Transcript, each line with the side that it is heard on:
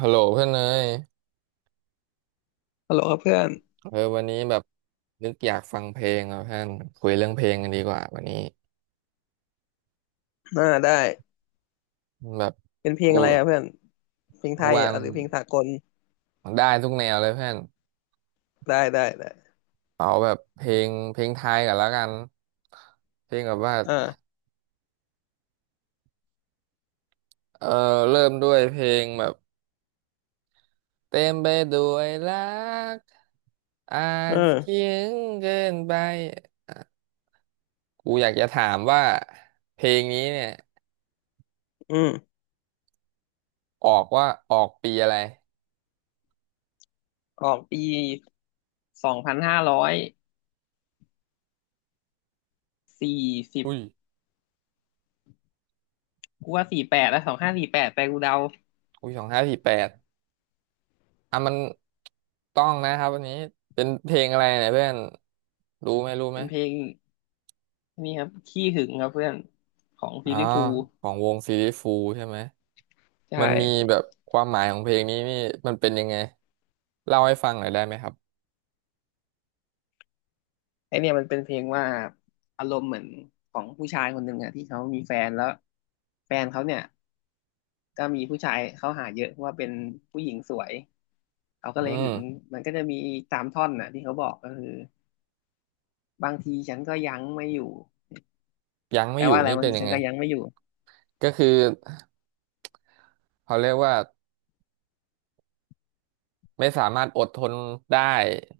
right: ฮัลโหลเพื่อนเนย
left: ฮัลโหลครับเพื่อน
right: เออวันนี้แบบนึกอยากฟังเพลงอ่ะเพื่อนคุยเรื่องเพลงกันดีกว่าวันนี้
left: อ่าได้
right: แบบ
left: เป็นเพลง
right: กู
left: อะไรอ่ะเพื่อนเพลงไท
right: กู
left: ย
right: วาง
left: อ่ะหรือเพลงสากล
right: ได้ทุกแนวเลยเพื่อน
left: ได้ได้ได้
right: เอาแบบเพลงไทยกันแล้วกันเพลงแบบว่า
left: อ่า
right: เออเริ่มด้วยเพลงแบบเต็มไปด้วยรักอาจเขี
left: เออ
right: ยงเกินไปกูอยากจะถามว่าเพลงนี้เนี่ย
left: อืม
right: ออกว่าออกปีอะไร
left: ออกปีสองพันห้าร้อยสี่สิบ
right: อุ้ย
left: กูว่าสี่แปดแล้วสองห้าสี่แปดไปกูเดา
right: อุ้ยสองห้าสี่แปด อ่ะมันต้องนะครับวันนี้เป็นเพลงอะไรเนี่ยเพื่อนรู้ไหม
left: เป็นเพลงนี่ครับขี้หึงครับเพื่อนของ
right: อ๋
left: ฟิ
right: อ
left: ลลี่ฟูลส์
right: ของวงซีรีฟูใช่ไหมมั
left: ใช่
right: นมีแบบความหมายของเพลงนี้นี่มันเป็นยังไงเล่าให้ฟังหน่อยได้ไหมครับ
left: ไอเนี่ยมันเป็นเพลงว่าอารมณ์เหมือนของผู้ชายคนหนึ่งอะที่เขามีแฟนแล้วแฟนเขาเนี่ยก็มีผู้ชายเข้าหาเยอะเพราะว่าเป็นผู้หญิงสวย เขาก็
right: อื
left: เลยหึง
right: ม
left: มันก็จะมีตามท่อนน่ะที่เขาบอกก็คือบางทีฉันก็ยั้งไม่อยู่
right: ยัง
left: แป
right: ไม่
left: ล
right: อยู่
left: ว่าอะไร
right: นี่
left: บาง
right: เป็น
left: ที
right: ยั
left: ฉั
right: ง
left: น
right: ไง
left: ก็ยั้งไม่อยู่
right: ก็คือเขาเรียกว่าไม่สามารถอดทนได้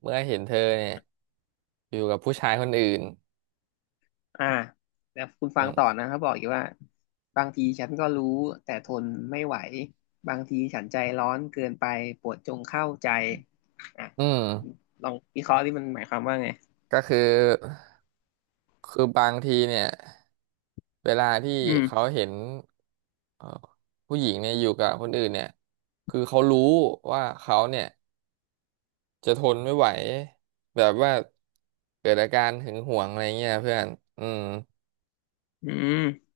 right: เมื่อเห็นเธอเนี่ยอยู่กับผู้ชายคนอื่น
left: อ่าแล้วคุณ
right: อื
left: ฟังต่อ
right: ม
left: นะเขาบอกอีกว่าบางทีฉันก็รู้แต่ทนไม่ไหวบางทีฉันใจร้อนเกินไปโปรดจงเข้าใจอ่ะ
right: อืม
left: ลองวิเคราะห์ที่มันหมายความว่าไง
right: ก็คือคือบางทีเนี่ยเวลาที่
left: อื
right: เขา
left: ม
right: เห็นเอ่อผู้หญิงเนี่ยอยู่กับคนอื่นเนี่ยคือเขารู้ว่าเขาเนี่ยจะทนไม่ไหวแบบว่าเกิดอาการหึงหวงอะไรเงี้ยเพื่อนอืม
left: อืม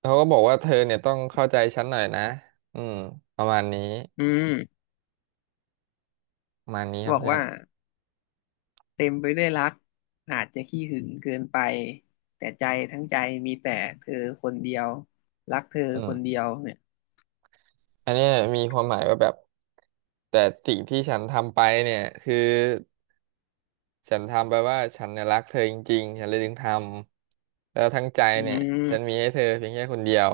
right: เขาก็บอกว่าเธอเนี่ยต้องเข้าใจฉันหน่อยนะอืมประมาณนี้
left: อืม
right: ประมาณนี้ครั
left: บ
right: บ
left: อก
right: เพื่อ
left: ว่า
right: น
left: เต็มไปด้วยรักอาจจะขี้หึงเกินไปแต่ใจทั้งใจมีแต่เธอคนเดียว รักเธอ
right: อื
left: คน
right: ม
left: เดียวเนี่ย
right: อันเนี้ยมีความหมายว่าแบบแต่สิ่งที่ฉันทำไปเนี่ยคือ ฉันทำไปว่าฉันเนี่ยรักเธอจริงๆ ฉันเลยถึงทำแล้วทั้งใจ
left: อื
right: เนี่ยฉันมี
left: ม
right: ให้เธอเพียงแค่คนเดียว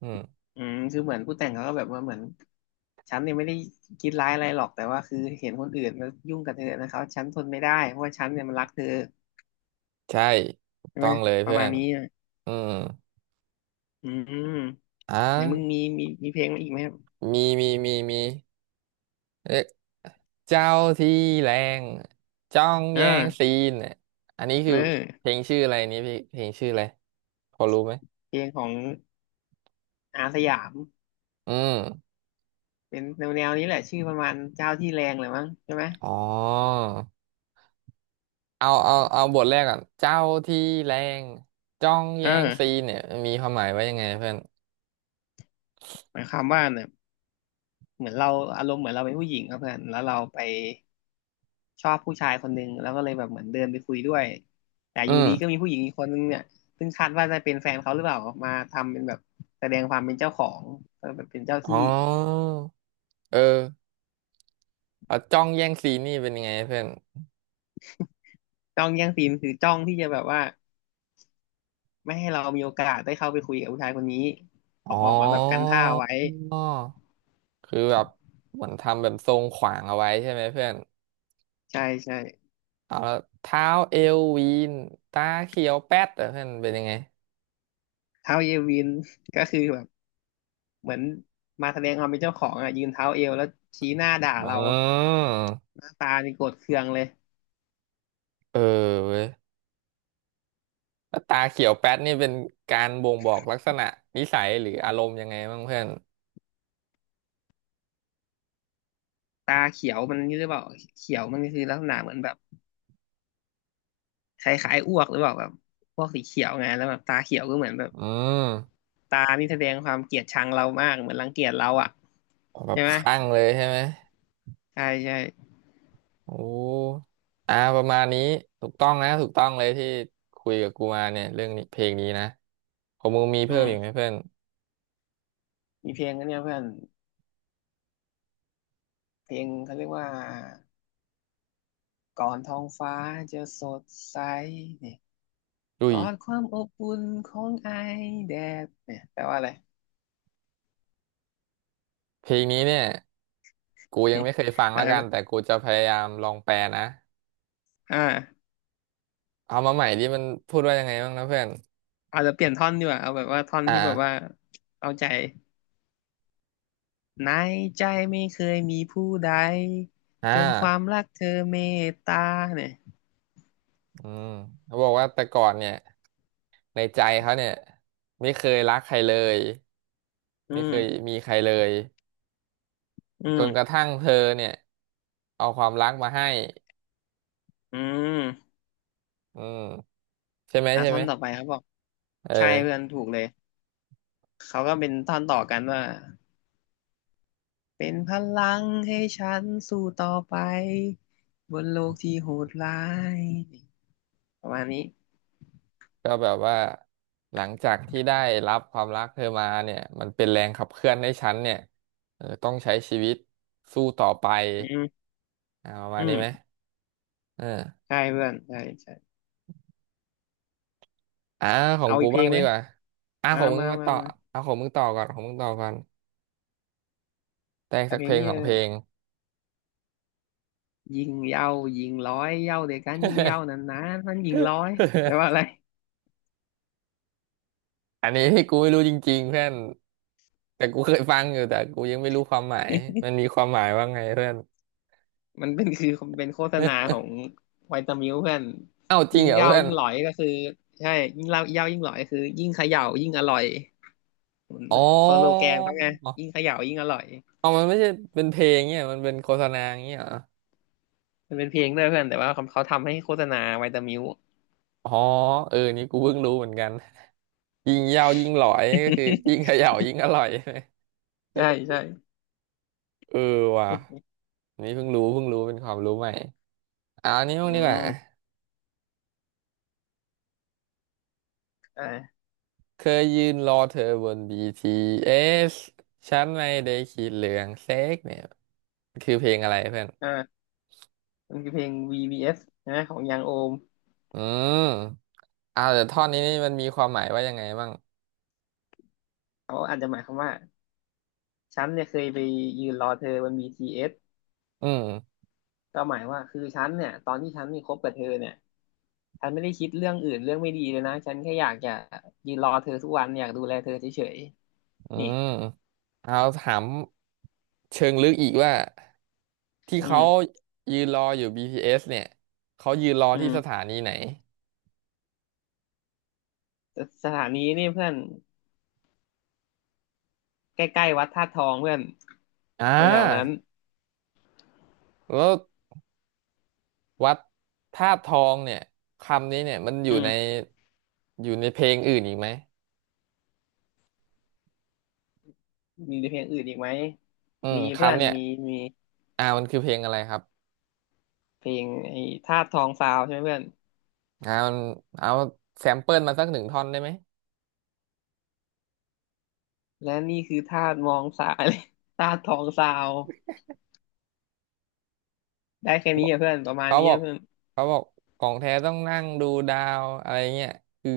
right: อืม
left: อืมคือเหมือนผู้แต่งเขาก็แบบว่าเหมือนฉันเนี่ยไม่ได้คิดร้ายอะไรหรอกแต่ว่าคือเห็นคนอื่นมายุ่งกับเธอนะครับฉันทนไม่ได้เพราะว่าฉันเนี่ยมันรักเธอ
right: ใช่ถูก
left: ใช่
right: ต้
left: ไห
right: อ
left: ม
right: งเลย
left: ประ
right: เพื่อ
left: มาณ
right: น
left: นี้นะ
right: อืม
left: อืม
right: อ่ะ
left: ไหนมึงมีเพลงมาอีกไหมครับ
right: มีเรียกเจ้าที่แรงจ้อง
left: อ่
right: แย่งซี
left: า
right: นเนี่ยอันนี้
left: เอ
right: คือเพล
left: อ
right: งชื่ออะไรนี่พี่เพลงชื่ออะไรพอรู้ไหม
left: เพลงของอาสยาม
right: อืม
left: เป็นแนวแนวนี้แหละชื่อประมาณเจ้าที่แรงเลยมั้งใช่ไหม
right: อ๋อเอาบทแรกก่อนเจ้าที่แรงจ้องแย่งซี
left: เออ
right: นเนี่ยมีความหมายว่ายังไงเพื่อน
left: หมายความว่าเนี่ยเหมือนเราอารมณ์เหมือนเราเป็นผู้หญิงครับเพื่อนแล้วเราไปชอบผู้ชายคนหนึ่งแล้วก็เลยแบบเหมือนเดินไปคุยด้วยแต่อยู่
right: อื
left: ดีก็
right: ม
left: มีผู้หญิงอีกคนนึงเนี่ยซึ่งคาดว่าจะเป็นแฟนเขาหรือเปล่ามาทำเป็นแบบแสดงความเป็นเจ้าของก็แบบเป็นเจ้าที่
right: อ๋อเอออ่ะจ้องแย่งซีนนี่เป็นยังไงเพื่อน
left: จ้องแย่งซีนคือจ้องที่จะแบบว่าไม่ให้เรามีโอกาสได้เข้าไปคุยกับผู้ชายคนนี้ออก
right: อ๋อ
left: ออกมาแบบกันท่าไว้
right: คือแบบเหมือนทำแบบทรงขวางเอาไว้ใช่ไหมเพื่อน
left: ใช่ใช่
right: เอาแล้วเท้าเอววีนตาเขียวแป๊ดเหรอเพื่อนเป็นยังไง
left: เท้าเยวินก็คือแบบ เหมือนมาแสดงความเป็นเจ้าของอ่ะยืนเท้าเอวแล้วชี้หน้าด่า
right: อ๋อ
left: เราหน้าตานี่โกรธเคืองเลย
right: เออเว้ยแล้วตาเขียวแป๊ดนี่เป็นการบ่งบอกลักษณะนิสัยหรืออารมณ์ยังไงบ้างเพื่อน
left: ตาเขียวมันนี่หรือเปล่าเขียวมันคือลักษณะเหมือนแบบคล้ายๆอ้วกหรือเปล่าแบบพวกสีเขียวไงแล้วแบบตาเขียวก็เหมือนแบบ
right: อืม
left: ตานี่แสดงความเกลียดชังเรามากเหมือนรังเกียจเราอ่ะ
right: แบบ
left: ใช่ไหม
right: คลั่งเลยใช่ไหม
left: ใช่ใช่
right: โอ้อ่าประมาณนี้ถูกต้องเลยที่คุยกับกูมาเนี่ยเรื่องนี้เพลงนี้นะของมึงมี
left: อื
right: เพิ่มอีกไหม
left: ม
right: เพื่อน
left: มีเพลงอันเนี้ยเพื่อนเพลงเขาเรียกว่าก่อนท้องฟ้าจะสดใส
right: ดุ
left: ก
right: ย
left: อดความอบอุ่นของไอแดดเนี่ยแปลว่าอะไร
right: เพลงนี้เนี่ยกูยังไม่เคยฟัง
left: แล้
right: ละ
left: ว
right: กันแต่กูจะพยายามลองแปลนะ
left: อ่า
right: เอามาใหม่ที่มันพูดว่ายังไงบ้างนะเพื่อน
left: อาจจะเปลี่ยนท่อนดีกว่าเอาแบบว่าท่อน
right: อ่า
left: ที่แบบว่าเอาใจในใจไม่เคยมีผู้ใด
right: อ่า
left: จนความรักเธอเมตตาเนี่ย
right: อืมเขาบอกว่าแต่ก่อนเนี่ยในใจเขาเนี่ยไม่เคยรักใครเลย
left: อื
right: ไม่เคย
left: ม
right: มีใครเลย
left: อื
right: จนกระ
left: ม
right: ทั่งเธอเนี่ยเอาความรักมาให้
left: อืม
right: อืมใช่ไหม
left: อ่ะ
right: ใช่
left: ท่อ
right: ไหม
left: นต่อไปเขาบอก
right: เ
left: ใช่เพื่อ
right: ออ
left: นถูกเลยเขาก็เป็นท่อนต่อกันว่าเป็นพลังให้ฉันสู้ต่อไปบนโลกที่โหดร้ายประมาณนี้
right: ก็แบบว่าหลังจากที่ได้รับความรักเธอมาเนี่ยมันเป็นแรงขับเคลื่อนให้ฉันเนี่ยเออต้องใช้ชีวิตสู้ต่อไป
left: อืม
right: อ่าประมา
left: อื
right: ณนี้ไหม
left: ม
right: เออ
left: ใช่เพื่อนใช่ใช่
right: อ่าของ
left: เอา
right: กู
left: อีกเพล
right: บ้าง
left: ง
right: ดี
left: ไหม
right: กว่าอ่า
left: อ่า
right: ของมึง
left: มา
right: มา
left: มา
right: ต่อ
left: มา
right: เอาของมึงต่อก่อนของมึงต่อก่อนแต่ง
left: เอา
right: สัก
left: เพ
right: เพ
left: ล
right: ล
left: ง
right: ง
left: นี้
right: สอ
left: เล
right: งเพล
left: ย
right: ง
left: ยิงเหย้ายิงร้อยเหย้าเดียวกันยิงเหย้านานๆมันยิงร้อยแปลว่าอะไร
right: อันนี้ที่กูไม่รู้จริงๆเพื่อนแต่กูเคยฟังอยู่แต่กูยังไม่รู้ความหมายมันมีความหมายว่าไงเพื่อน
left: มันเป็นคือเป็นโฆษณาขอ งไวตามิลเพื่อน
right: เอ้าจริง
left: ยิ่ง
right: เหรอ
left: เหย้า
right: เพื่อน
left: ยิ่งหลอยก็คือใช่ยิ่งเหล้าเหย้ายิ่งหลอยคือยิ่งเขย่ายิ่งอร่อยเหมือน
right: อ๋อ
left: สโลแกนเขาไงยิ่งเขย่ายิ่งอร่อย
right: อ๋อมันไม่ใช่เป็นเพลงเนี่ยมันเป็นโฆษณาอย่างเงี้ยเหรอ
left: มันเป็นเพลงด้วยเพื่อนแต่ว่าเขาทำให้โฆษณาไวตามิล
right: อ๋อเออนี่กูเพิ่งรู้เหมือนกันยิงยาวยิงหลอยก็คือยิง เขย่ายิงอร่อย ใช่ไหม
left: ใช่ใช่
right: เออว่ะนี่เพิ่งรู้เป็นความรู้ใหม่เอาอันนี้บ้าง
left: อื
right: ดีกว่า
left: มใช่
right: เคยยืนรอเธอบน BTS ฉันไม่ได้คิดเรื่องเซ็กเนี่ยคือเพลงอะไรเพื่อน
left: ใช่ มันคือเพลง VBS ใช่ไหมของยังโอม
right: อืมเอาแต่ท่อนนี้นี่มันมีความหมายว่ายังไงบ้าง
left: เขาอาจจะหมายความว่าฉันเนี่ยเคยไปยืนรอเธอบน BTS
right: อืม
left: ก็หมายว่าคือฉันเนี่ยตอนที่ฉันมีคบกับเธอเนี่ยฉันไม่ได้คิดเรื่องอื่นเรื่องไม่ดีเลยนะฉันแค่อยากจะยืนรอเธอทุกวันอยากดูแลเธอเฉย
right: อื
left: ๆนี่
right: มเอาถามเชิงลึกอีกว่า ที่
left: อื
right: เขา
left: ม
right: ยืนรออยู่ BTS เอสเนี่ยเขายืนรอ
left: อื
right: ที่สถา
left: ม
right: นีไหน
left: สสถานีนี่เพื่อนใกล้ๆวัดธาตุทองเพื่อน
right: อ่
left: แถวๆนั้น
right: า แล้ววัดธาตุทองเนี่ย คำนี้เนี่ยมันอยู่
left: อื
right: ใน
left: ม
right: อยู่ในเพลงอื่นอีกไหม
left: มีเพลงอื่นอีกไหม
right: อืม
left: มีเพื่อ
right: คำ
left: น
right: เนี่ย
left: มีมี
right: อ่ามันคือเพลงอะไรครับ
left: เพลงไอ้ธาตุทองซาวใช่ไหมเพื่อน
right: อ่ามันเอาแซมเปิลมาสักหนึ่งท่อนได้ไหม
left: และนี่คือธาตุมองสาเลย ธาตุทองซาวได้แค่นี้อะเพื่อนประมาณ
right: เขา
left: นี้
right: บอ
left: อะ
right: ก
left: เพื่อน
right: เขาบอกของแท้ต้องนั่งดูดาวอะไรเงี้ยคือ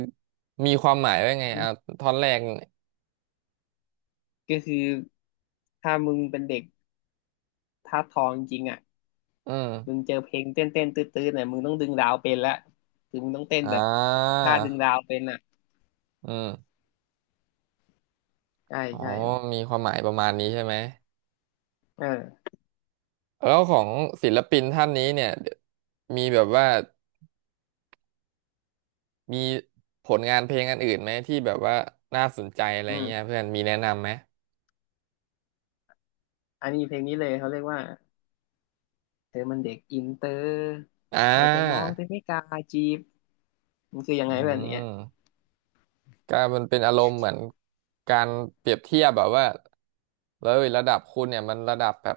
right: มีความหมายว่าไง
left: อืม
right: อ่าท่อนแรกเนี่ย
left: ก็คือถ้ามึงเป็นเด็กธาตุทองจริงๆอ่ะ
right: อื
left: มึง
right: ม
left: เจอเพลงเต้นตื้อๆเนี่ยมึงต้องดึงดาวเป็นละคือมึงต้องเต้น
right: อ่า
left: แบบท่าดึงดาวเป็นอ่ะ
right: อืม
left: ใช่
right: อ๋อ
left: ใช่
right: มีความหมายประมาณนี้ใช่ไหม
left: เออ
right: แล้วของศิลปินท่านนี้เนี่ยมีแบบว่ามีผลงานเพลงอันอื่นไหมที่แบบว่าน่าสนใจอะไร
left: อืม
right: เงี้ยเพื่อนมีแนะนำไหม
left: อันนี้เพลงนี้เลยเขาเรียกว่าเธอมันเด็กอินเตอร์
right: อ่
left: แต่มอง
right: า
left: แต่ไม่กล้าจีบมันคือยัง
right: อื
left: ไงแบบเนี้ย
right: มก็มันเป็นอารมณ์เหมือนการเปรียบเทียบแบบว่าแล้วระดับคุณเนี่ยมันระดับแบบ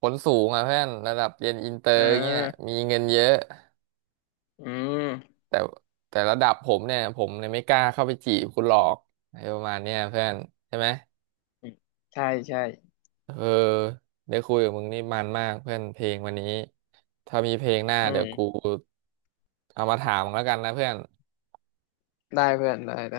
right: ผลสูงอ่ะเพื่อนระดับเรียนอินเตอ
left: อ่
right: ร์เงี้ย
left: า
right: มีเงินเยอะ
left: อืม
right: แต่แต่ระดับผมเนี่ยผมเนี่ยไม่กล้าเข้าไปจีบคุณหรอกอะไรประมาณเนี้ยเพื่อนใช่ไหม
left: ใช่ใช่
right: เออได้คุยกับมึงนี่มันมากเพื่อนเพลงวันนี้ ถ้ามีเพลงหน้า
left: อื
right: เดี๋ยวกู
left: ม
right: เอามาถามมึงแล้วกันนะเพื่อน
left: ได้เพื่อนได้ได้